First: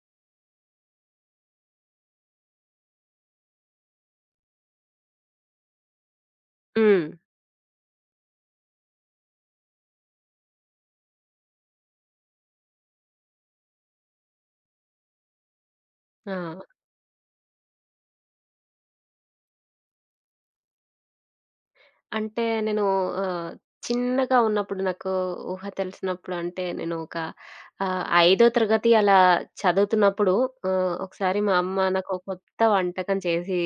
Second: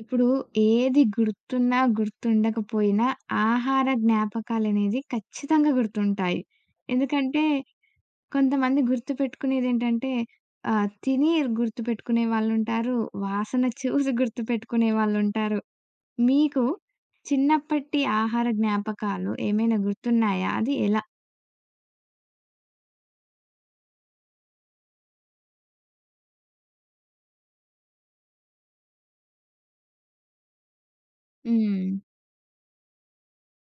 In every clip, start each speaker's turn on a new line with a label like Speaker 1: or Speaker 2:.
Speaker 1: ఇప్పుడు ఏది గుర్తున్నా, గుర్తుండకపోయినా ఆహార జ్ఞాపకాలనేది ఖచ్చితంగా గుర్తుంటాయి.
Speaker 2: హ్మ్.
Speaker 1: ఎందుకంటే కొంతమంది గుర్తుపెట్టుకునేదేంటంటే తిని గుర్తుపెట్టుకునే వాళ్ళుంటారు. వాసన చూసి గుర్తుపెట్టుకునే వాళ్ళుంటారు. మీకు
Speaker 2: ఆ!
Speaker 1: చిన్నప్పటి ఆహార జ్ఞాపకాలు ఏమైనా గుర్తున్నాయా? అది ఎలా?
Speaker 2: అంటే నేను ఆహ్, చిన్నగా ఉన్నప్పుడు నాకు ఊహ తెలిసినప్పుడు అంటే నేను ఒక ఐదో తరగతి అలా చదువుతున్నప్పుడు ఒకసారి మా అమ్మ
Speaker 1: హ్మ్.
Speaker 2: నాకో కొత్త వంటకం చేసి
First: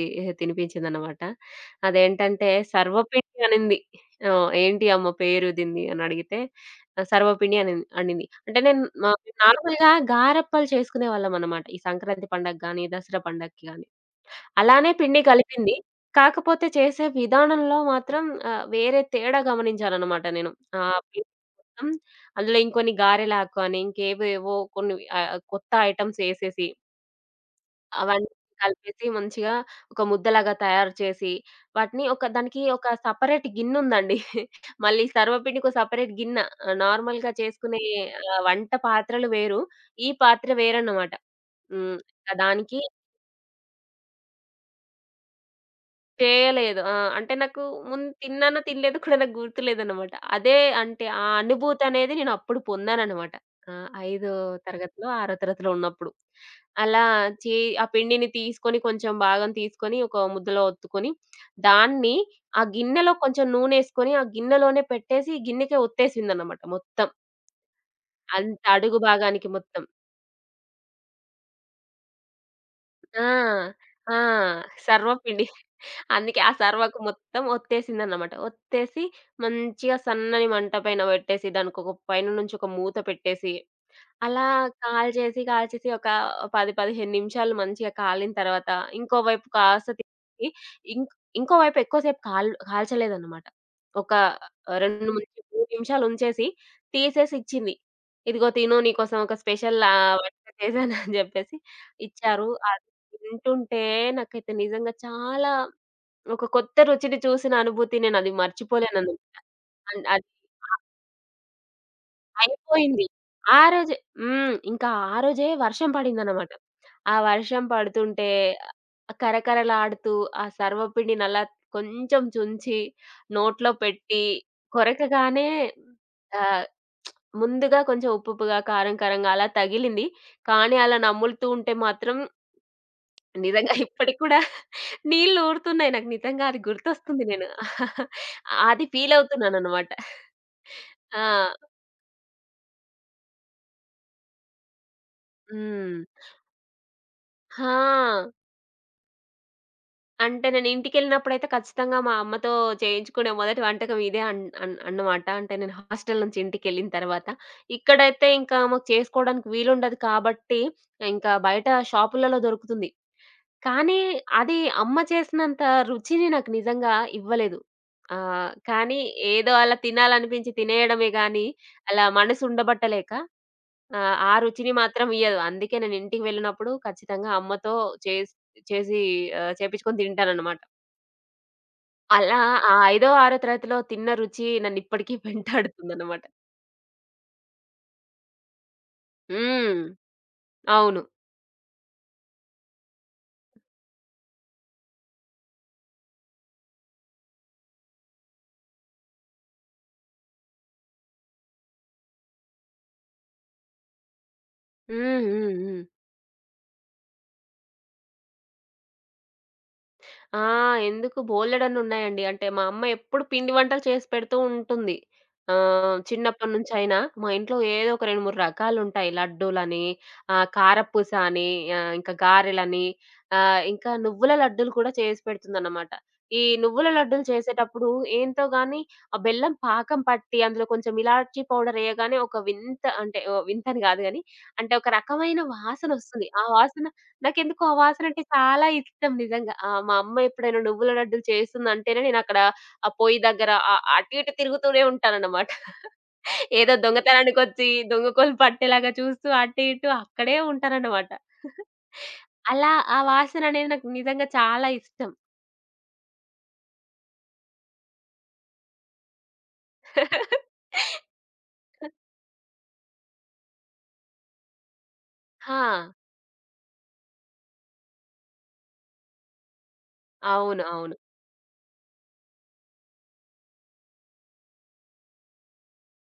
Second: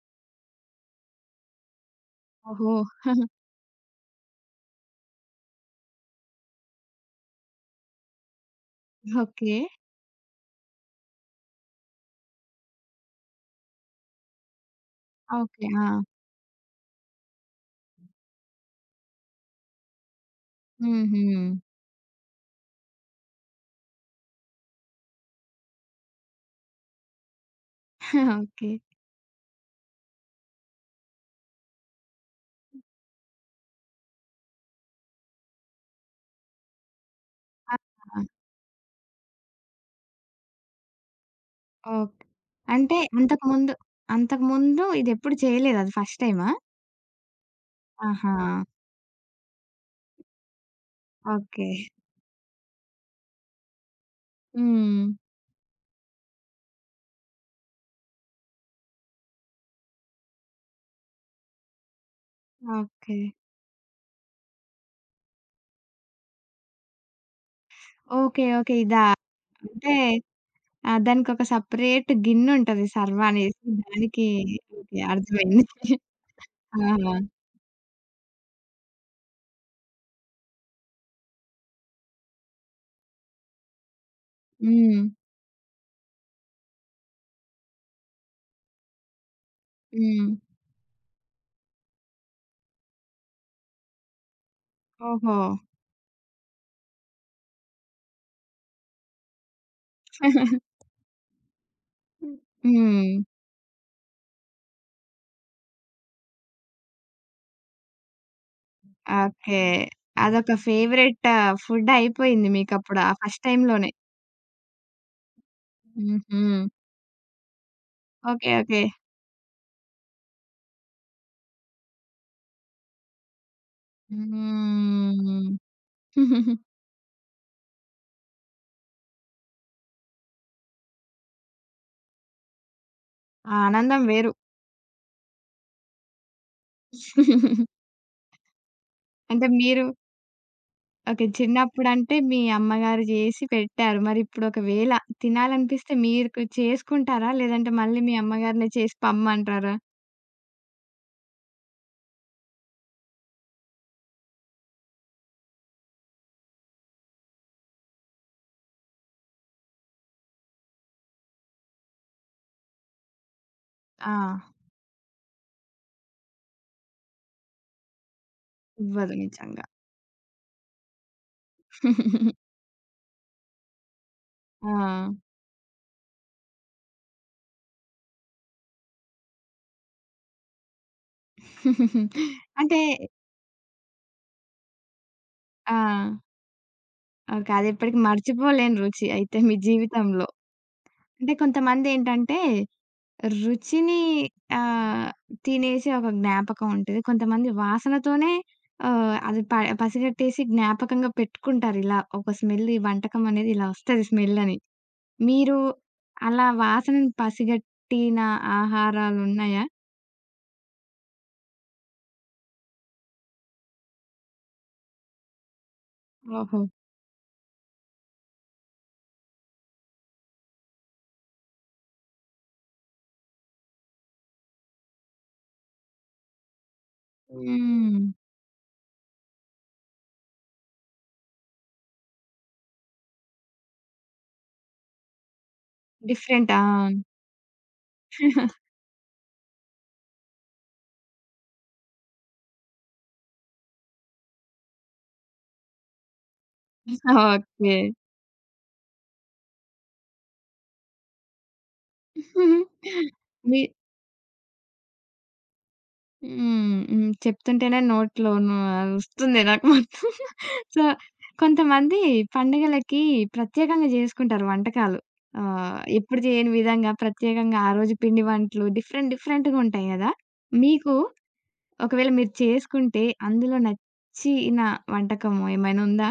Speaker 2: తినిపించిందనమాట. అదేంటంటే
Speaker 1: ఓహో!
Speaker 2: సర్వపిండి అనింది. "ఏంటి అమ్మ పేరు దీనిది?" అని అడిగితే సర్వపిండి అనింది అనింది. అంటే నేను మా
Speaker 1: ఓకే.
Speaker 2: నార్మల్‌గా గారప్పలు చేసుకునేవాళ్ళమనమాట. ఈ సంక్రాంతి పండగకి గాని, దసరా పండగకి గాని. అలానే పిండి
Speaker 1: ఓకే.
Speaker 2: కలిపింది.
Speaker 1: ఆ!
Speaker 2: కాకపోతే చేసే విధానంలో మాత్రం వేరే తేడా గమనించాననమాట నేను.
Speaker 1: హుహు.
Speaker 2: పిండి మొత్తం అందులో ఇంకొన్ని గారెలాకు అని ఇంకేవేవో కొన్ని కొత్త ఐటెమ్స్ ఎసేసి అవన్నీ
Speaker 1: ఓకే.
Speaker 2: కలిపేసి మంచిగా ఒక ముద్దలాగా తయారు చేసి, వాటిని ఒక దానికి ఒక సెపరేట్ గిన్నుందండి. మళ్ళీ సర్వపిండికో సెపరేట్ గిన్నె. నార్మల్‌గా చేసుకునే
Speaker 1: ఆ!
Speaker 2: వంట పాత్రలు వేరు. ఈ పాత్ర వేరనమాట. హ్మ్.
Speaker 1: ఓకే.
Speaker 2: దానికి
Speaker 1: అంటే అంతకుముందు ఇదెప్పుడు చేయలేదా? అది ఫస్ట్ టైమా?
Speaker 2: చేయలేదు. ఆ! అంటే నాకు ముందు
Speaker 1: ఆహా!
Speaker 2: తిన్నానో తినలేదో కూడా నాకు గుర్తులేదనమాట. అదే అంటే ఆ
Speaker 1: ఓకే.
Speaker 2: అనుభూతనేది నేనప్పుడు పొందాననమాట. ఆ! ఐదో
Speaker 1: హ్మ్.
Speaker 2: తరగతిలో, ఆరో తరగతిలో ఉన్నప్పుడు. అలా చే ఆ పిండిని తీసుకొని కొంచెం భాగం తీసుకొని ఒక ముద్దలో ఒత్తుకొని, దాన్ని ఆ గిన్నెలో
Speaker 1: ఓకే.
Speaker 2: కొంచెం నూనేసుకొని, ఆ గిన్నెలోనే పెట్టేసి గిన్నెకే ఒత్తేసిందనమాట మొత్తం.
Speaker 1: ఓకే.
Speaker 2: అంత
Speaker 1: ఓకే.
Speaker 2: అడుగు
Speaker 1: ఇదా?
Speaker 2: భాగానికి మొత్తం.
Speaker 1: అంటే దానికొక సెపరేట్ గిన్నుంటది సర్వ
Speaker 2: ఆ!
Speaker 1: అనేసి.
Speaker 2: ఆ!
Speaker 1: ఓకే.
Speaker 2: సర్వపిండి.
Speaker 1: అర్థమైంది.
Speaker 2: అందుకే ఆ
Speaker 1: ఆ!
Speaker 2: సర్వకు మొత్తం ఒత్తేసిందన్నమాట. ఒత్తేసి మంచిగా సన్నని మంట పైన పెట్టేసి దానికొక పైన నుంచి ఒక మూత పెట్టేసి, అలా
Speaker 1: హ్మ్.
Speaker 2: కాల్చేసి, కాల్చేసి ఒక 10, 15 నిమిషాలు మంచిగా కాలిన తర్వాత ఇంకో వైపు కాస్త
Speaker 1: హ్మ్.
Speaker 2: తిప్పి ఇంక్ ఇంకో వైపు ఎక్కువ సేపు కాల్చలేదన్నమాట. ఒక
Speaker 1: ఓహో!
Speaker 2: 2-3 నిమిషాలు ఉంచేసి తీసేసి ఇచ్చింది. "ఇదిగో తిను నీకోసం ఒక స్పెషల్ వంట చేశాను" అని జెప్పేసి
Speaker 1: హ్మ్.
Speaker 2: ఇచ్చారు. అది
Speaker 1: హ్మ్.
Speaker 2: తింటుంటే నాకైతే నిజంగా చాలా ఒక కొత్త రుచిని చూసిన అనుభూతి నేనది మర్చిపోలేనను.
Speaker 1: ఓకే.
Speaker 2: అండ్ అది
Speaker 1: అదొక
Speaker 2: అ
Speaker 1: ఫేవరెట్ ఫుడ్ అయిపోయింది మీకప్పుడు
Speaker 2: అయిపోయింది.
Speaker 1: ఆ ఫస్ట్
Speaker 2: ఆ
Speaker 1: టైమ్‌లోనే.
Speaker 2: రోజే హ్మ్. ఇంకా ఆ రోజే వర్షం
Speaker 1: హుహు.
Speaker 2: పడిందనమాట. ఆ వర్షం పడుతుంటే
Speaker 1: ఓకే. ఓకే.
Speaker 2: కరకరలాడుతూ ఆ సర్వపిండిని అలా కొంచెం చుంచి నోట్లో పెట్టి కొరకగానే
Speaker 1: హ్మ్.
Speaker 2: ఆహ్, ముందుగా కొంచెం ఉప్పు ఉప్పుగా, కారం కారంగా అలా తగిలింది. కానీ అలా నములుతూ ఉంటే మాత్రం
Speaker 1: ఆ
Speaker 2: నిజంగా
Speaker 1: ఆనందం
Speaker 2: ఇప్పటికి
Speaker 1: వేరు.
Speaker 2: కూడా నీళ్ళు ఊరుతున్నాయి. నాకు నిజంగా అది గుర్తొస్తుంది నేను. అది
Speaker 1: అంటే మీరు
Speaker 2: ఫీలవుతున్నాననమాట. ఆ!
Speaker 1: ఓకే. చిన్నప్పుడంటే మీ అమ్మగారు జేసి పెట్టారు. మరిప్పుడు ఒకవేళ
Speaker 2: హ్మ్. ఆ!
Speaker 1: తినాలనిపిస్తే మీకు చేసుకుంటారా?
Speaker 2: హా
Speaker 1: లేదంటే మళ్ళీ మీ అమ్మగారినే చేసి పమ్మంటారా?
Speaker 2: అంటే నేను ఇంటికెళ్ళినప్పుడైతే ఖచ్చితంగా మా అమ్మతో చేయించుకునే మొదటి వంటకం ఇదే అన్ అన్ అన్నమాట. అంటే నేను హాస్టల్ నుంచి ఇంటికెళ్ళిన తర్వాత. ఇక్కడైతే ఇంకా మాకు చేసుకోవడానికి వీలుండదు కాబట్టి, ఇంకా బయట షాపులలో దొరుకుతుంది. కానీ
Speaker 1: ఆ!
Speaker 2: అది అమ్మ చేసినంత రుచిని నాకు నిజంగా ఇవ్వలేదు. కానీ
Speaker 1: ఇవ్వదు
Speaker 2: ఏదో
Speaker 1: నిజంగా.
Speaker 2: అలా తినాలనిపించి తినేయడమే గానీ, అలా మనసు ఉండబట్టలేక ఆ
Speaker 1: ఆ!
Speaker 2: రుచిని మాత్రం ఇయ్యదు. అందుకే నేను ఇంటికి వెళ్ళినప్పుడు ఖచ్చితంగా అమ్మతో చేసి చేసి చేపించుకొని తింటానన్నమాట. అలా ఆ
Speaker 1: అంటే
Speaker 2: ఐదో, ఆరో తరగతిలో తిన్న రుచి నన్ను ఇప్పటికి
Speaker 1: ఆ!
Speaker 2: వెంటాడుతుందన్నమాట.
Speaker 1: ఓకే. అదెప్పటికి మర్చిపోలేని రుచి అయితే మీ
Speaker 2: హ్మ్.
Speaker 1: జీవితంలో.
Speaker 2: అవును.
Speaker 1: అంటే కొంతమందేంటంటే రుచిని ఆహ్, తినేసే ఒక జ్ఞాపకం ఉంటది. కొంతమంది వాసనతోనే ఆహ్, అది ప పసిగట్టేసి జ్ఞాపకంగా పెట్టుకుంటారు. ఇలా ఒక స్మెల్ ఈ వంటకం అనేది ఇలా వస్తది స్మెల్ అని.
Speaker 2: హ్మ్.
Speaker 1: మీరు
Speaker 2: హ్మ్. హ్మ్.
Speaker 1: అలా వాసనను పసిగట్టిన ఆహారాలున్నాయా?
Speaker 2: ఆ! ఎందుకు బోలెడన్నున్నాయండి. అంటే మా అమ్మ ఎప్పుడు పిండి వంటలు చేసి పెడుతూ ఉంటుంది.
Speaker 1: ఓహో!
Speaker 2: చిన్నప్పటినుంచైనా మా ఇంట్లో ఏదో ఒక 2, 3 రకాలుంటాయి. లడ్డూలని, కారపూస అని, ఇంకా గారెలని, ఇంకా నువ్వుల లడ్డూలు కూడా చేసి పెడుతుందన్నమాట. ఈ నువ్వుల లడ్డూలు చేసేటప్పుడు
Speaker 1: హ్మ్.
Speaker 2: ఏంతో గాని ఆ బెల్లం పాకం పట్టి అందులో కొంచెం ఇలాచీ పౌడర్ ఎయగానే ఒక వింత అంటే ఓ వింత అని గాదు గాని అంటే ఒక రకమైన వాసనొస్తుంది. ఆ
Speaker 1: డిఫరెంటా?
Speaker 2: వాసన నాకెందుకో ఆ వాసనంటే చాలా ఇష్టం నిజంగా. ఆ! మా అమ్మ ఎప్పుడైనా నువ్వుల లడ్డూలు చేస్తుందంటేనే నేనక్కడ ఆ పొయ్యి దగ్గర అటు ఇటు తిరుగుతూనే ఉంటానన్నమాట. ఏదో దొంగతనానికొచ్చి
Speaker 1: ఓకే.
Speaker 2: దొంగకోలు పట్టేలాగా చూస్తూ అటు ఇటు అక్కడే ఉంటానన్నమాట. అలా ఆ
Speaker 1: మీ
Speaker 2: వాసననేది నాకు నిజంగా చాలా ఇష్టం.
Speaker 1: హ్మ్. హ్మ్. చెప్తుంటేనే నోట్లో వస్తుంది నాకు మొత్తం. సో, కొంతమంది పండుగలకి ప్రత్యేకంగా జేసుకుంటారు వంటకాలు.
Speaker 2: ఆ!
Speaker 1: ఎప్పుడు చేయని విధంగా ప్రత్యేకంగా ఆ రోజు పిండి వంటలు డిఫరెంట్ డిఫరెంట్‌గా ఉంటాయి గదా!
Speaker 2: అవును. అవును.
Speaker 1: మీకు ఒకవేళ మీరు చేసుకుంటే అందులో నచ్చిన వంటకము ఏమైనా ఉందా?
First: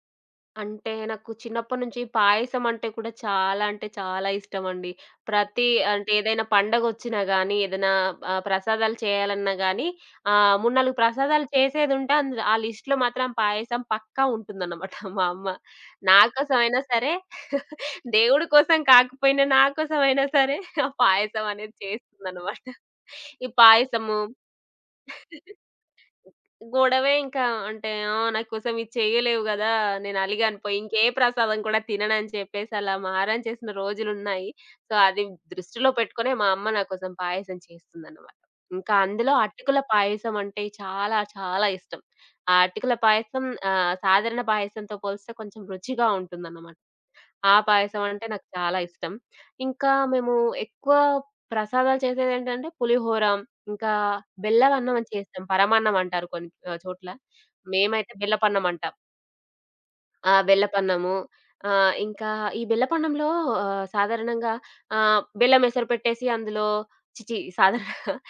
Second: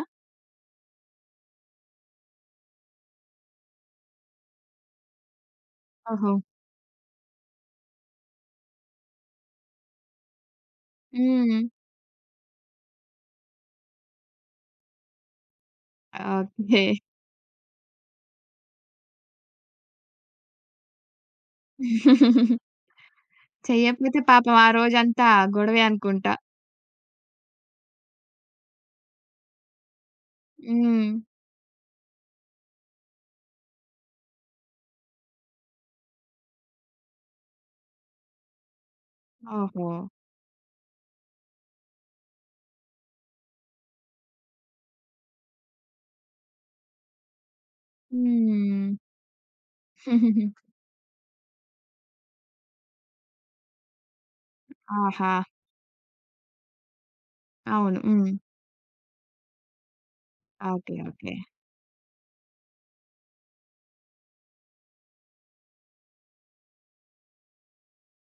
Speaker 2: అంటే నాకు చిన్నప్పటి నుంచి పాయసం అంటే కూడా చాలా అంటే చాలా ఇష్టమండి. ప్రతి అంటే
Speaker 1: ఓహో!
Speaker 2: ఏదైనా పండగొచ్చినా గానీ, ఏదైనా ప్రసాదాలు చేయాలన్నా గానీ, 3, 4 ప్రసాదాలు
Speaker 1: హ్మ్.
Speaker 2: చేసేదుంటే అందులో ఆ లిస్ట్‌లో మాత్రం పాయసం పక్కా ఉంటుందన్నమాట మా అమ్మ. నా కోసమైనా
Speaker 1: ఓకే.
Speaker 2: సరే, దేవుడి కోసం కాకపోయినా నా కోసమైనా సరే ఆ పాయసం అనేది చేస్తుందన్నమాట. ఈ పాయసము
Speaker 1: చెయ్యకపోతే పాపం ఆ రోజంతా గొడవే అనుకుంటా.
Speaker 2: గొడవే ఇంకా. అంటే, "ఆ! నా కోసం ఇది చేయలేవు గదా! నేను అలిగాను పోయి. ఇంకే
Speaker 1: హ్మ్.
Speaker 2: ప్రసాదం కూడా తిననని" చెప్పేసి అలా మారం చేసిన రోజులున్నాయి. సో, అది దృష్టిలో పెట్టుకునే మా అమ్మ నా కోసం పాయసం చేస్తుందన్నమాట. ఇంకా అందులో అటుకుల
Speaker 1: ఓహో!
Speaker 2: పాయసం అంటే చాలా, చాలా ఇష్టం. ఆ అటుకుల పాయసం సాధారణ పాయసంతో పోలిస్తే కొంచెం రుచిగా ఉంటుందన్నమాట. ఆ పాయసం అంటే నాకు చాలా
Speaker 1: హ్మ్.
Speaker 2: ఇష్టం. ఇంకా మేము ఎక్కువ ప్రసాదాలు చేసేదేంటంటే పులిహోర, ఇంకా బెల్లవన్నం అని
Speaker 1: ఆహా!
Speaker 2: చేస్తాం. పరమాన్నం అంటారు కొన్ని చోట్ల.
Speaker 1: అవును.
Speaker 2: మేమైతే
Speaker 1: హ్మ్.
Speaker 2: బెల్లపన్నం అంటాం. ఆ!
Speaker 1: ఓకే.
Speaker 2: బెల్లపన్నము.
Speaker 1: ఓకే.
Speaker 2: ఇంకా ఈ బెల్లపన్నంలో సాధారణంగా బెల్లం ఎసరు పెట్టేసి అందులో సాధారణంగా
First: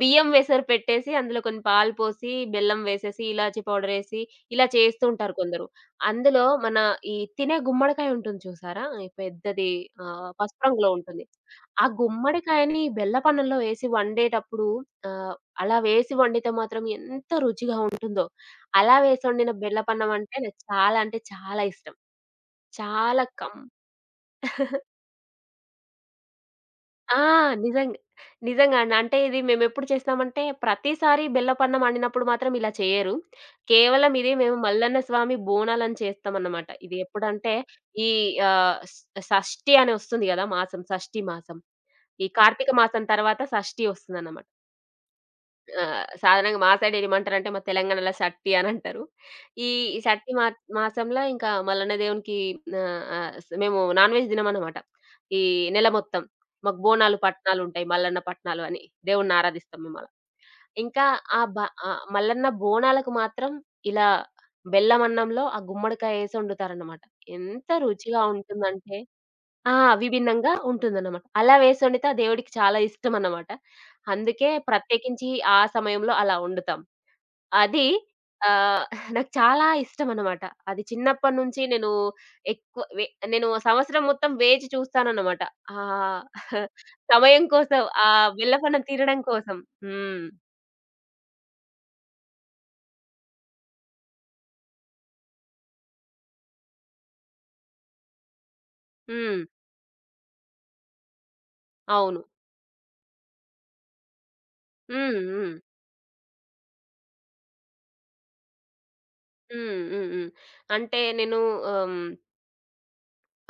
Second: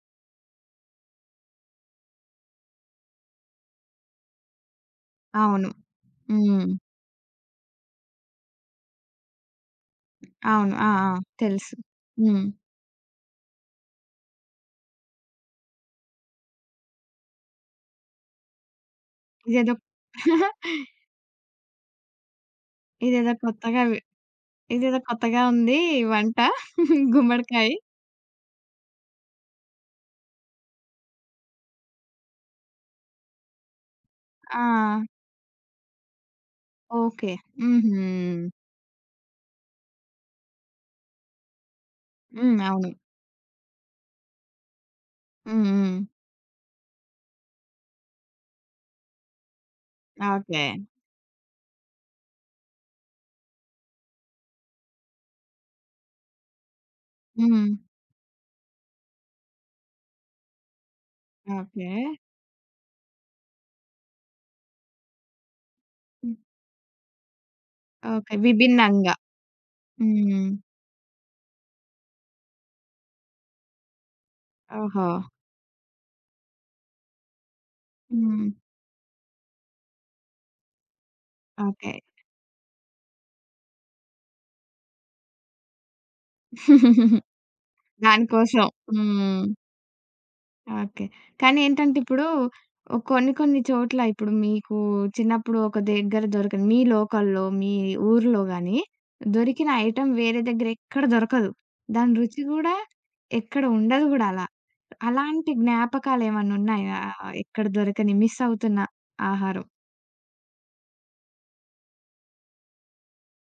Speaker 2: బియ్యం ఎసరు పెట్టేసి అందులో కొన్ని పాలు పోసి, బెల్లం వేసేసి, ఇలాచి పౌడర్ ఎసి ఇలా చేస్తూ ఉంటారు కొందరు.
Speaker 1: అవును.
Speaker 2: అందులో
Speaker 1: హ్మ్.
Speaker 2: మన ఈ తినే గుమ్మడికాయ ఉంటుంది చూసారా? ఈ పెద్దది పసుపు
Speaker 1: అవును.
Speaker 2: రంగులో
Speaker 1: ఆ! ఆ!
Speaker 2: ఉంటుంది.
Speaker 1: తెలుసు.
Speaker 2: ఆ
Speaker 1: హ్మ్.
Speaker 2: గుమ్మడికాయని బెల్లపన్నంలో ఎసి వండేటప్పుడు ఆహ్, అలా వేసి వండితే మాత్రం ఎంత రుచిగా ఉంటుందో. అలా వేసొండిన
Speaker 1: ఇదేదో
Speaker 2: బెల్లపన్నం అంటే నాకు చాలా అంటే చాలా ఇష్టం. చాలా
Speaker 1: ఇదేదో
Speaker 2: కం
Speaker 1: కొత్తగా వి ఇదేదో కొత్తగా ఉంది ఈ వంట.
Speaker 2: ఆ!
Speaker 1: గుమ్మడికాయ.
Speaker 2: నిజంగా. నిజంగా అండి. అంటే ఇది మేమెప్పుడు చేస్తామంటే ప్రతిసారి బెల్లపన్నం వండినప్పుడు మాత్రం ఇలా చేయరు. కేవలం ఇది మేము
Speaker 1: ఆ!
Speaker 2: మల్లన్న స్వామి బోనాలని చేస్తామన్నమాట. ఇది
Speaker 1: ఓకే.
Speaker 2: ఎప్పుడంటే
Speaker 1: హుహు.
Speaker 2: ఈ ఆహ్, ష్ షష్ఠి అని వస్తుంది గదా! మాసం షష్ఠి మాసం. ఈ
Speaker 1: హ్మ్.
Speaker 2: కార్తీక
Speaker 1: అవును.
Speaker 2: మాసం తర్వాత షష్ఠి వస్తుందన్నమాట.
Speaker 1: హ్మ్.
Speaker 2: ఆ!
Speaker 1: హ్మ్.
Speaker 2: సాధారణంగా మా సైడ్ ఏమంటారంటే, మా తెలంగాణలో షట్టి అనంటారు. ఈ షట్టి మా
Speaker 1: ఓకే.
Speaker 2: మాసంలో ఇంకా మల్లన్న దేవునికి ఆహ్, ఆహ్, స్ మేము నాన్ వెజ్ తినమన్నమాట. ఈ నెల మొత్తం. మాకు బోనాలు,
Speaker 1: హ్మ్.
Speaker 2: పట్నాలుంటాయి. మల్లన్న పట్నాలు అని. దేవుణ్ణి ఆరాధిస్తాం మేమలా. ఇంకా ఆ బ
Speaker 1: ఓకే.
Speaker 2: మల్లన్న బోనాలకు మాత్రం ఇలా బెల్లమన్నంలో ఆ గుమ్మడికాయేసి
Speaker 1: హ్మ్.
Speaker 2: వండుతారన్నమాట. ఎంత రుచిగా
Speaker 1: ఓకే.
Speaker 2: ఉంటుందంటే
Speaker 1: విభిన్నంగా.
Speaker 2: ఆ!
Speaker 1: హ్మ్.
Speaker 2: విభిన్నంగా ఉంటుందన్నమాట. అలా వేసి వండితే ఆ దేవుడికి చాలా ఇష్టమన్నమాట. అందుకే
Speaker 1: ఓహో!
Speaker 2: ప్రత్యేకించి ఆ సమయంలో అలా వండుతాం. అది
Speaker 1: హ్మ్.
Speaker 2: ఆహ్, నాకు చాలా ఇష్టమన్నమాట. అది చిన్నప్పటి నుంచి నేను
Speaker 1: ఓకే.
Speaker 2: ఎక్కువ వె నేను సంవత్సరం మొత్తం వేచి చూస్తానన్నమాట. ఆ సమయం కోసం, ఆ
Speaker 1: దానికోసం.
Speaker 2: బెల్లపన్నం తినడం
Speaker 1: హ్మ్.
Speaker 2: కోసం. హ్మ్.
Speaker 1: ఓకే. కానీ ఏంటంటే ఇప్పుడు కొన్ని కొన్ని చోట్ల ఇప్పుడు చిన్నప్పుడు ఒక దగ్గర దొరకని మీ లోకల్‌లో, మీ ఊర్లో గాని
Speaker 2: హ్మ్.
Speaker 1: దొరికిన ఐటెమ్ వేరే దగ్గర ఎక్కడ దొరకదు. దాని
Speaker 2: అవును.
Speaker 1: రుచి గూడా ఎక్కడ ఉండదు గూడా అలా.
Speaker 2: హ్మ్.
Speaker 1: అలాంటి
Speaker 2: హ్మ్.
Speaker 1: జ్ఞాపకాలేమన్నా ఉన్నాయా? ఎక్కడ దొరకని మిస్ అవుతున్న ఆహారం?
Speaker 2: హ్మ్. హ్మ్. హ్మ్. అంటే నేను ఆహ్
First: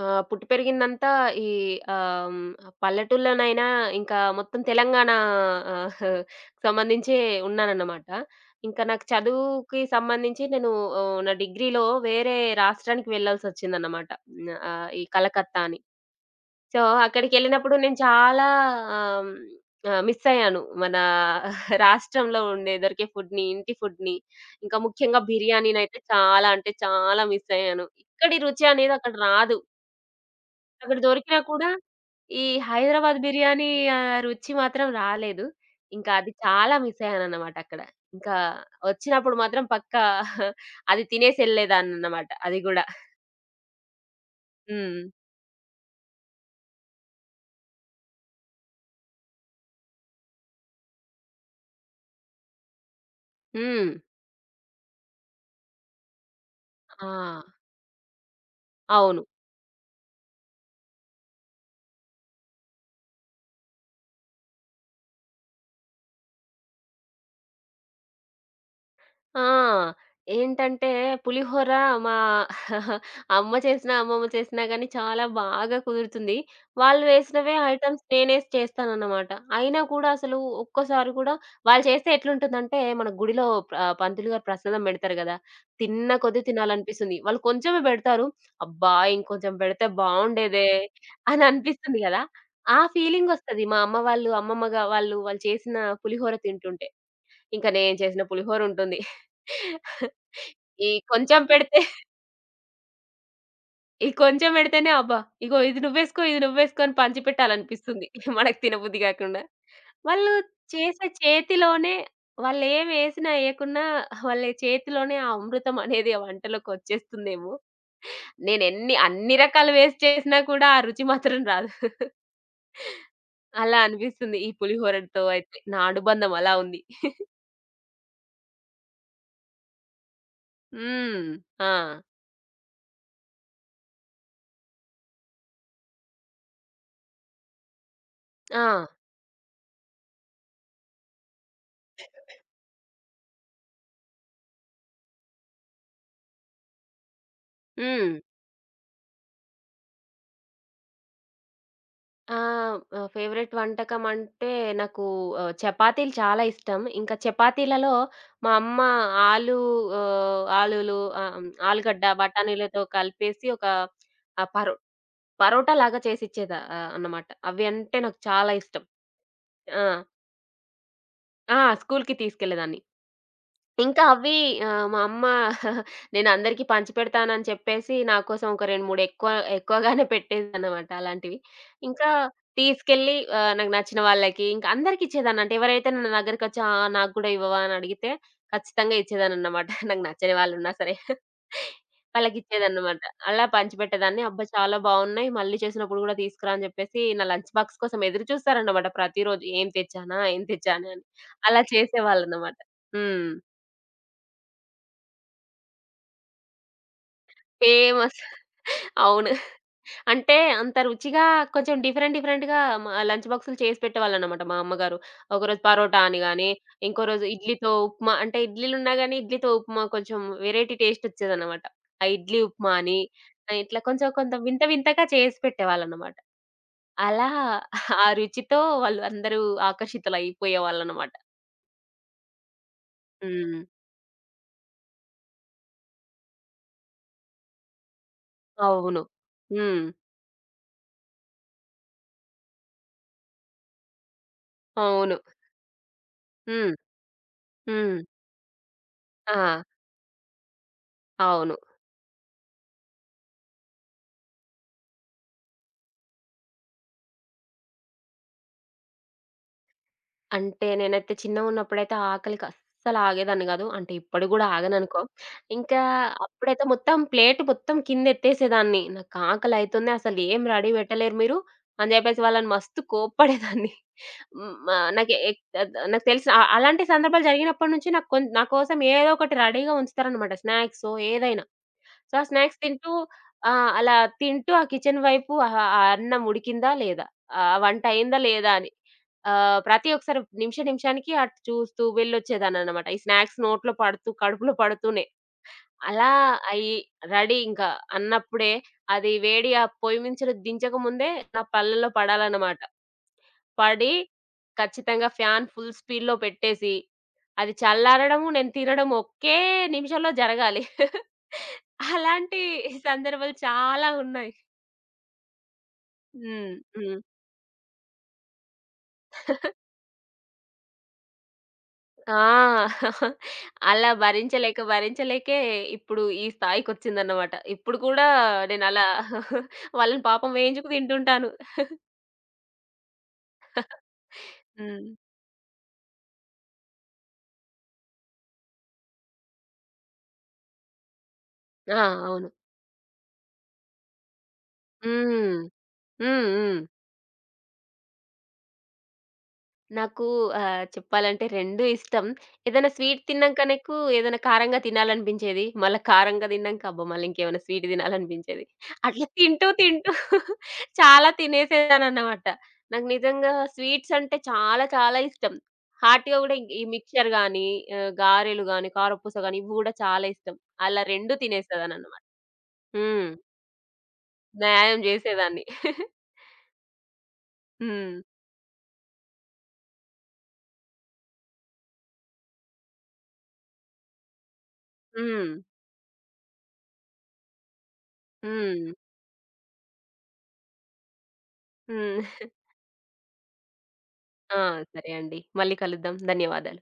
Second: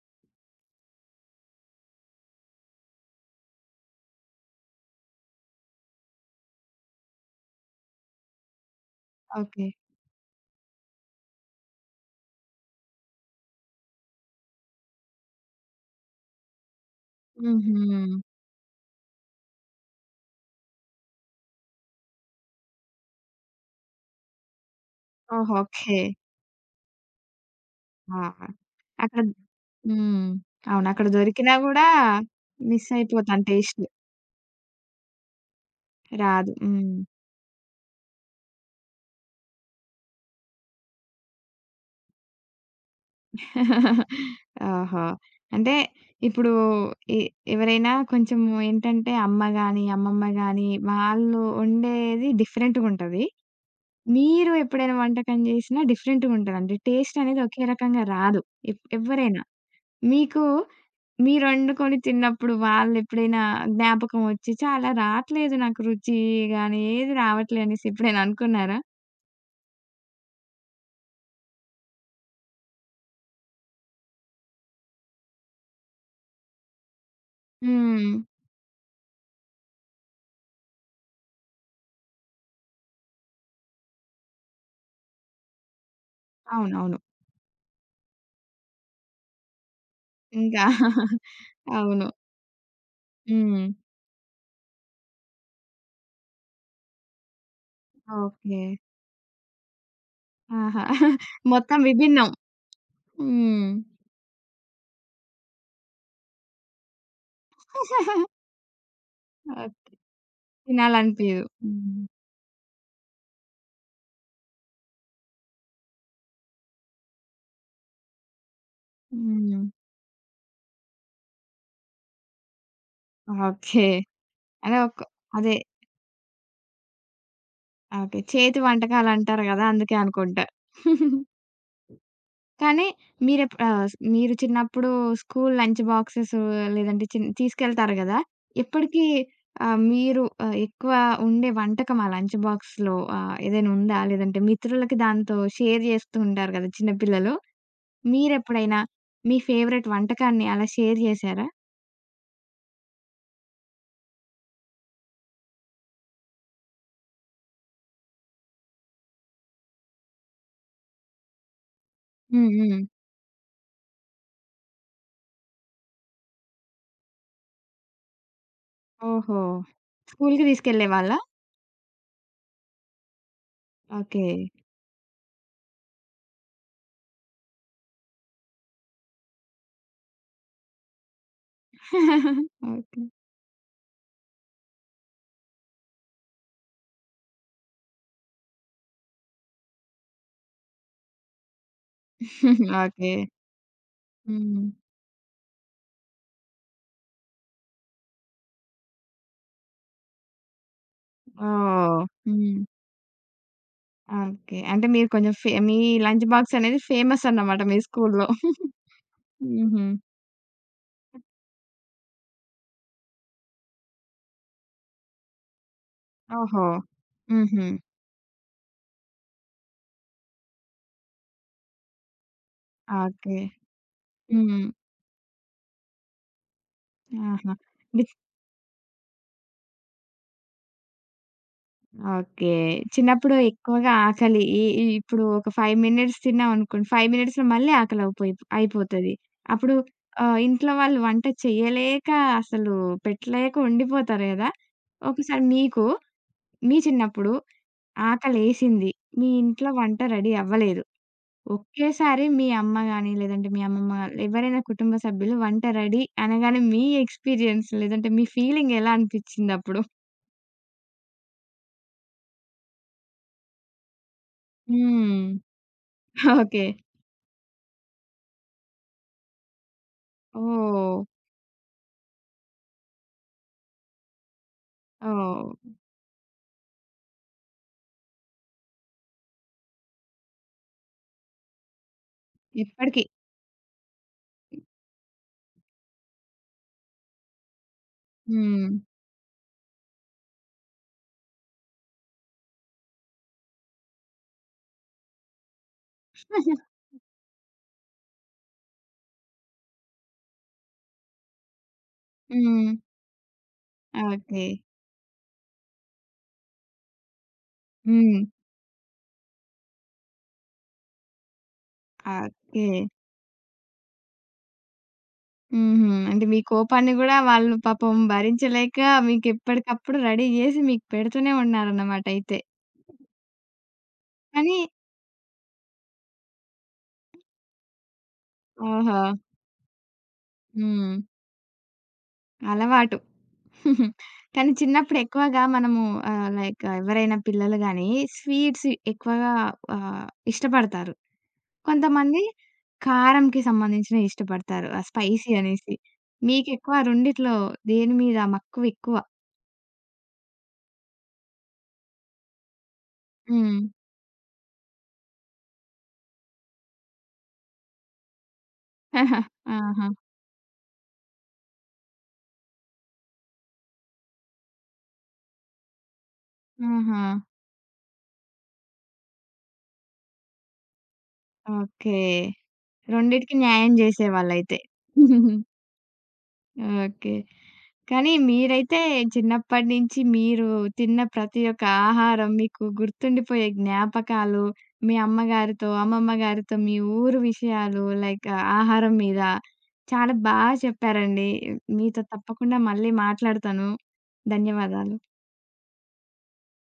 Speaker 2: ఆ! పుట్టి పెరిగిందంతా ఈ పల్లెటూల్లోనైనా ఇంకా మొత్తం తెలంగాణ ఆహ్, సంబంధించే ఉన్నానన్నమాట. ఇంకా నాకు
Speaker 1: ఓకే.
Speaker 2: చదువుకి సంబంధించి నేను నా డిగ్రీలో వేరే రాష్ట్రానికి వెళ్ళాల్సొచ్చిందన్నమాట. హ్మ్. ఈ కలకత్తా అని. సో, అక్కడికెళ్ళినప్పుడు నేను
Speaker 1: హుహు.
Speaker 2: చాలా ఆహ్, హ్మ్, మిస్ అయ్యాను. మన రాష్ట్రంలో ఉండే దొరికే ఫుడ్‌ని, ఇంటి ఫుడ్‌ని, ఇంకా ముఖ్యంగా
Speaker 1: ఓహో!
Speaker 2: బిర్యానీనైతే
Speaker 1: ఓకే.
Speaker 2: చాలా అంటే చాలా మిస్ అయ్యాను.
Speaker 1: ఆ!
Speaker 2: ఇక్కడి రుచి అనేది అక్కడ
Speaker 1: అక్కడ
Speaker 2: రాదు.
Speaker 1: హ్మ్. అవును.
Speaker 2: అక్కడ
Speaker 1: అక్కడ
Speaker 2: దొరికినా
Speaker 1: దొరికినా
Speaker 2: కూడా
Speaker 1: గూడా
Speaker 2: ఈ
Speaker 1: మిస్
Speaker 2: హైదరాబాద్
Speaker 1: అయిపోతాను
Speaker 2: బిర్యానీ
Speaker 1: టేస్ట్.
Speaker 2: రుచి మాత్రం రాలేదు. ఇంకా అది
Speaker 1: రాదు.
Speaker 2: చాలా
Speaker 1: హ్మ్.
Speaker 2: మిస్ అయ్యానన్నమాట అక్కడ. ఇంకా వచ్చినప్పుడు మాత్రం పక్కా అది తినేసెళ్ళేదాన్నన్నమాట అది గూడా. హ్మ్.
Speaker 1: ఆహా! అంటే ఇప్పుడు ఎ ఎవరైనా కొంచెం ఏంటంటే అమ్మ గాని, అమ్మమ్మ గాని వాళ్ళు వండేది డిఫరెంట్‌గుంటది.
Speaker 2: హ్మ్.
Speaker 1: మీరు ఎప్పుడైనా వంటకం చేసినా డిఫరెంట్‌గుంటదండి.
Speaker 2: ఆ!
Speaker 1: టేస్ట్ అనేది ఒకే రకంగా రాదు.
Speaker 2: అవును.
Speaker 1: ఎవ్వరైనా. మీకు మీరొండుకొని తిన్నప్పుడు వాళ్ళెప్పుడైనా జ్ఞాపకం వచ్చి చాలా రాట్లేదు నాకు రుచి గాని, ఏది రావట్లే అనేసి ఎప్పుడైనా అనుకున్నారా?
Speaker 2: ఆ! ఏంటంటే పులిహోర మా అమ్మ చేసినా, అమ్మమ్మ చేసినా గానీ చాలా బాగా కుదురుతుంది. వాళ్ళు వేసినవే ఐటెమ్స్
Speaker 1: హ్మ్.
Speaker 2: నేనేసి చేస్తానన్నమాట. అయినా కూడా అసలు ఒక్కసారి కూడా వాళ్ళు చేస్తే ఎట్లుంటుందంటే మన గుడిలో పంతులు గారు ప్రసాదం పెడతారు గదా! తిన్న కొద్దీ
Speaker 1: అవునవును.
Speaker 2: తినాలనిపిస్తుంది. వాళ్ళు కొంచెమే పెడతారు. అబ్బా! ఇంకొంచెం పెడితే
Speaker 1: ఇంకా
Speaker 2: బావుండేదే అని అనిపిస్తుంది
Speaker 1: అవును.
Speaker 2: గదా! ఆ ఫీలింగొస్తది
Speaker 1: హ్మ్.
Speaker 2: మా అమ్మ వాళ్ళు, అమ్మమ్మగా వాళ్ళు, వాళ్ళు చేసిన పులిహోర తింటుంటే. ఇంక నేను చేసిన
Speaker 1: ఓకే.
Speaker 2: పులిహోర ఉంటుంది.
Speaker 1: ఆహా!
Speaker 2: ఈ కొంచెం పెడితే
Speaker 1: మొత్తం విభిన్నం. హ్మ్.
Speaker 2: ఈ కొంచెం పెడితేనే అబ్బా! ఇగో ఇది నువ్వేసుకో, ఇది నువ్వేసుకో అని పంచిపెట్టాలనిపిస్తుంది. మనకు తినబుద్ధి గాకుండా.
Speaker 1: ఓకే.
Speaker 2: వాళ్ళు చేసే
Speaker 1: తినాలనిపియదు.
Speaker 2: చేతిలోనే
Speaker 1: హ్మ్.
Speaker 2: వాళ్ళేమేసినా ఏయకున్నా వాళ్ళ చేతిలోనే ఆ అమృతం అనేది ఆ వంటలోకొచ్చేస్తుందేమో! నేనెన్ని అన్ని
Speaker 1: హ్మ్.
Speaker 2: రకాలు వేసి చేసినా కూడా ఆ రుచి మాత్రం రాదు. అలా
Speaker 1: ఓకే.
Speaker 2: అనిపిస్తుంది ఈ
Speaker 1: అదే ఒక
Speaker 2: పులిహోరతో
Speaker 1: అదే
Speaker 2: అయితే. నా అనుబంధం అలా ఉంది.
Speaker 1: ఓకే. చేతి వంటకాలంటారు గదా! అందుకే అనుకుంటా.
Speaker 2: హ్మ్. ఆ!
Speaker 1: కానీ మీరెప్ ఆహ్, స్ మీరు చిన్నప్పుడు స్కూల్ లంచ్ బాక్సెస్ లేదంటే తీసుకెళ్తారు గదా!
Speaker 2: ఆ!
Speaker 1: ఇప్పటికి మీరు ఎక్కువ ఉండే వంటకం ఆ లంచ్ బాక్స్‌లో ఏదైనా ఉందా? లేదంటే మిత్రులకి దాంతో షేర్ జేస్తూ ఉంటారు గదా! చిన్న పిల్లలు.
Speaker 2: హ్మ్.
Speaker 1: మీరెప్పుడైనా మీ ఫేవరెట్ వంటకాన్ని అలా షేర్ జేశారా?
Speaker 2: ఆ! ఫేవరెట్ వంటకం అంటే నాకు చపాతీలు చాలా ఇష్టం. ఇంకా చపాతీలలో మా అమ్మ ఆలు ఆహ్, ఆలులు ఆహ్, హ్మ్, ఆలుగడ్డ,
Speaker 1: హ్మ్.
Speaker 2: బఠానీలతో
Speaker 1: హ్మ్.
Speaker 2: కలిపేసి ఒక ఆహ్, పరో పరోటాలాగా చేసిచ్చేదా అన్నమాట. అవి అంటే నాకు చాలా ఇష్టం.
Speaker 1: ఓహో!
Speaker 2: ఆ!
Speaker 1: స్కూలుకి తీసుకెళ్ళేవాళ్ళా?
Speaker 2: ఆ! స్కూలుకి తీసుకెళ్ళేదాన్ని. ఇంకా
Speaker 1: ఓకే.
Speaker 2: అవి మా అమ్మ నేనందరికీ పంచిపెడతానని చెప్పేసి, నా కోసం ఒక 2, 3 ఎక్కువగానే పెట్టేదాన్నమాట అలాంటివి. ఇంకా
Speaker 1: ఓకే.
Speaker 2: తీసుకెళ్ళి నాకు నచ్చిన వాళ్ళకి, ఇంకా అందరికి ఇచ్చేదాన్ని. అంటే ఎవరైతే నా దగ్గరికొచ్చి "ఆ! నాకు గూడా ఇవ్వవా?" అని అడిగితే, ఖచ్చితంగా ఇచ్చేదాన్ననమాట. నాకు నచ్చని వాళ్ళున్నా సరే. వాళ్ళకిచ్చేదాన్నమాట.
Speaker 1: ఓకే.
Speaker 2: అలా పంచిపెట్టేదాన్ని. "అబ్బా!
Speaker 1: హ్మ్.
Speaker 2: చాలా బావున్నాయి. మళ్ళీ చేసినప్పుడు గూడా తీసుకురా" అని జెప్పేసి, నా లంచ్ బాక్స్ కోసం ఎదురు చూస్తారన్నమాట ప్రతిరోజు. "ఏం తెచ్చానా? ఏం తెచ్చానా?" అని. అలా
Speaker 1: ఓహ్!
Speaker 2: చేసేవాళ్ళన్నమాట.
Speaker 1: హ్మ్.
Speaker 2: హ్మ్.
Speaker 1: ఓకే. అంటే మీరు కొంచెం ఫే మీ లంచ్ బాక్స్ అనేది ఫేమస్ అన్నమాట మీ
Speaker 2: ఫేమస్.
Speaker 1: స్కూలులో.
Speaker 2: అవును.
Speaker 1: హుహు.
Speaker 2: అంటే అంత రుచిగా కొంచెం డిఫరెంట్ డిఫరెంట్‌గా మ లంచ్ బాక్సులు చేసి పెట్టేవాళ్ళనమాట మా అమ్మగారు. ఒకరోజు పరోటా అని గాని,
Speaker 1: ఓహో!
Speaker 2: ఇంకో రోజు
Speaker 1: హుహు.
Speaker 2: ఇడ్లీతో ఉప్మా అంటే ఇడ్లీలున్నా గాని ఇడ్లీతో ఉప్మా కొంచెం వేరైటీ టేస్ట్ వచ్చేదనమాట. ఆ ఇడ్లీ ఉప్మా అని
Speaker 1: ఓకే.
Speaker 2: ఇట్లా కొంచెం కొంత వింత
Speaker 1: హ్మ్.
Speaker 2: వింతగా చేసి పెట్టేవాళ్ళనమాట. అలా
Speaker 1: ఆహా!
Speaker 2: ఆ రుచితో వాళ్ళు అందరూ ఆకర్షితులైపోయేవాళ్ళనమాట.
Speaker 1: ఓకే. చిన్నప్పుడు
Speaker 2: హ్మ్.
Speaker 1: ఎక్కువగా ఆకలి ఈ ఈ ఇప్పుడు ఒక 5 మినిట్స్ తిన్నామనుకోండి, 5 మినిట్స్‌లో మళ్ళీ ఆకలి అవుపోయి
Speaker 2: అవును.
Speaker 1: అయిపోతది. అప్పుడు
Speaker 2: హ్మ్.
Speaker 1: ఇంట్లో వాళ్ళు వంట చేయలేక అసలు పెట్టలేక ఉండిపోతారు గదా!
Speaker 2: అవును.
Speaker 1: ఒకసారి
Speaker 2: హ్మ్.
Speaker 1: మీ చిన్నప్పుడు
Speaker 2: హ్మ్.
Speaker 1: ఆకలేసింది. మీ
Speaker 2: ఆ!
Speaker 1: ఇంట్లో వంట రెడీ అవ్వలేదు.
Speaker 2: అవును.
Speaker 1: ఒకేసారి మీ అమ్మ గాని, లేదంటే మీ అమ్మమ్మ గాని ఎవరైనా కుటుంబ సభ్యులు వంట రెడీ అనగానే మీ ఎక్స్‌పీరియన్స్ లేదంటే మీ ఫీలింగ్ ఎలా అనిపిచ్చిందప్పుడు?
Speaker 2: అంటే నేనైతే చిన్నగున్నప్పుడైతే ఆకలికి అస్సలు ఆగేదాన్ని గాదు. అంటే ఇప్పటికి గూడా ఆగననుకో.
Speaker 1: హ్మ్.
Speaker 2: ఇంకా అప్పుడైతే
Speaker 1: ఓకే.
Speaker 2: మొత్తం ప్లేట్ మొత్తం కిందెత్తేసేదాన్ని. నాకాకలైతుంది అసలు ఏం రెడీ
Speaker 1: ఓహ్!
Speaker 2: పెట్టలేరు మీరు అని జెప్పేసి వాళ్ళని మస్తు కోప్పడేదాన్ని. హ్మ్. మా నాకే ఎక్
Speaker 1: ఓహ్!
Speaker 2: అద్ నాకు తెలిసిన అలాంటి సందర్భాలు జరిగినప్పటి నుంచి నాకు నా కోసం ఏదో ఒకటి రెడీగా ఉంచుతారనమాట. స్నాక్సో ఏదైనా. సో, ఆ స్నాక్స్ తింటూ
Speaker 1: ఇప్పటికి.
Speaker 2: ఆ! అలా తింటూ ఆ కిచెన్ వైపు ఆ అన్నం ఉడికిందా లేదా? ఆ వంట అయిందా లేదా?
Speaker 1: హ్మ్.
Speaker 2: అని ప్రతి ఒక్కసారి నిమిష నిమిషానికి అటు చూస్తూ వెళ్ళొచ్చేదాన్ననమాట. ఈ స్నాక్స్ నోట్లో పడుతూ, కడుపులో పడుతూనే. అలా అయి రెడీ ఇంకా అన్నప్పుడే అది వేడి ఆ పొయ్యి మించిన దించకముందే నా పళ్ళలో పడాలన్నమాట.
Speaker 1: హ్మ్.
Speaker 2: పడి,
Speaker 1: ఓకే.
Speaker 2: ఖచ్చితంగా ఫ్యాన్ ఫుల్ స్పీడ్‌లో పెట్టేసి, అది
Speaker 1: హ్మ్.
Speaker 2: చల్లారడము, నేను తినడం ఒకే నిమిషంలో జరగాలి. అలాంటి
Speaker 1: ఓకే.
Speaker 2: సందర్భాలు చాలా ఉన్నాయి.
Speaker 1: హుహు. అంటే మీ
Speaker 2: హ్మ్.
Speaker 1: కోపాన్ని
Speaker 2: హ్మ్.
Speaker 1: గూడా వాళ్ళు పాపం భరించలేక మీకెప్పటికప్పుడు రెడీ జేసి మీకు పెడుతూనే ఉన్నారన్నమాట
Speaker 2: ఆ!
Speaker 1: అయితే.
Speaker 2: అలా
Speaker 1: కానీ
Speaker 2: భరించలేక, భరించలేకే ఇప్పుడు ఈ స్థాయికొచ్చిందన్నమాట. ఇప్పుడు కూడా నేనలా
Speaker 1: ఓహో!
Speaker 2: వాళ్ళని పాపం వేయించుకు
Speaker 1: హ్మ్.
Speaker 2: తింటుంటాను.
Speaker 1: అలవాటు. కానీ
Speaker 2: హ్మ్.
Speaker 1: చిన్నప్పుడు ఎక్కువగా లైక్ ఎవరైనా పిల్లలు గాని స్వీట్స్ ఎక్కువగా ఆహ్, ఇష్టపడతారు.
Speaker 2: ఆ!
Speaker 1: కొంతమంది
Speaker 2: అవును.
Speaker 1: కారంకి సంబంధించినవి ఇష్టపడతారు. ఆ స్పైసీ
Speaker 2: హ్మ్.
Speaker 1: అనేసి.
Speaker 2: హ్మ్. హ్మ్.
Speaker 1: మీకెక్కువ ఆ రెండిట్లో దేని మీద మక్కువ ఎక్కువ?
Speaker 2: నాకు చెప్పాలంటే 2 ఇష్టం. ఏదైనా స్వీట్ తిన్నాక
Speaker 1: హ్మ్.
Speaker 2: నాకు ఏదైనా కారంగా తినాలనిపించేది. మళ్ళా కారంగా తిన్నాక అబ్బా! మళ్ళీ ఇంకేమైనా స్వీట్ తినాలనిపించేది. అట్లా తింటూ
Speaker 1: ఆహా!
Speaker 2: తింటూ చాలా తినేసేదానన్నమాట. నాకు నిజంగా స్వీట్స్ అంటే చాలా చాలా ఇష్టం. హాట్‌గా కూడా ఈ
Speaker 1: ఆహా!
Speaker 2: మిక్స్చర్ గాని, గారెలు గాని, కారపూస గాని ఇవి కూడా చాలా ఇష్టం. అలా 2
Speaker 1: ఓకే.
Speaker 2: తినేసేదానన్నమాట. హ్మ్.
Speaker 1: రెండిటికి న్యాయం జేసేవాళ్ళైతే.
Speaker 2: న్యాయం చేసేదాన్ని.
Speaker 1: ఓకే.
Speaker 2: హ్మ్.
Speaker 1: కానీ మీరైతే చిన్నప్పటి నుంచి మీరు తిన్న ప్రతి ఒక్క ఆహారం మీకు గుర్తుండిపోయే జ్ఞాపకాలు, మీ
Speaker 2: హ్మ్.
Speaker 1: అమ్మగారితో, అమ్మమ్మ గారితో మీ ఊరు విషయాలు లైక్
Speaker 2: హ్మ్.
Speaker 1: ఆహారం మీద చాలా చెప్పారండి. మీతో
Speaker 2: హ్మ్.
Speaker 1: తప్పకుండా మళ్ళీ మాట్లాడతాను.
Speaker 2: ఆ! సరే
Speaker 1: ధన్యవాదాలు.
Speaker 2: అండి. మళ్ళీ కలుద్దాం. ధన్యవాదాలు.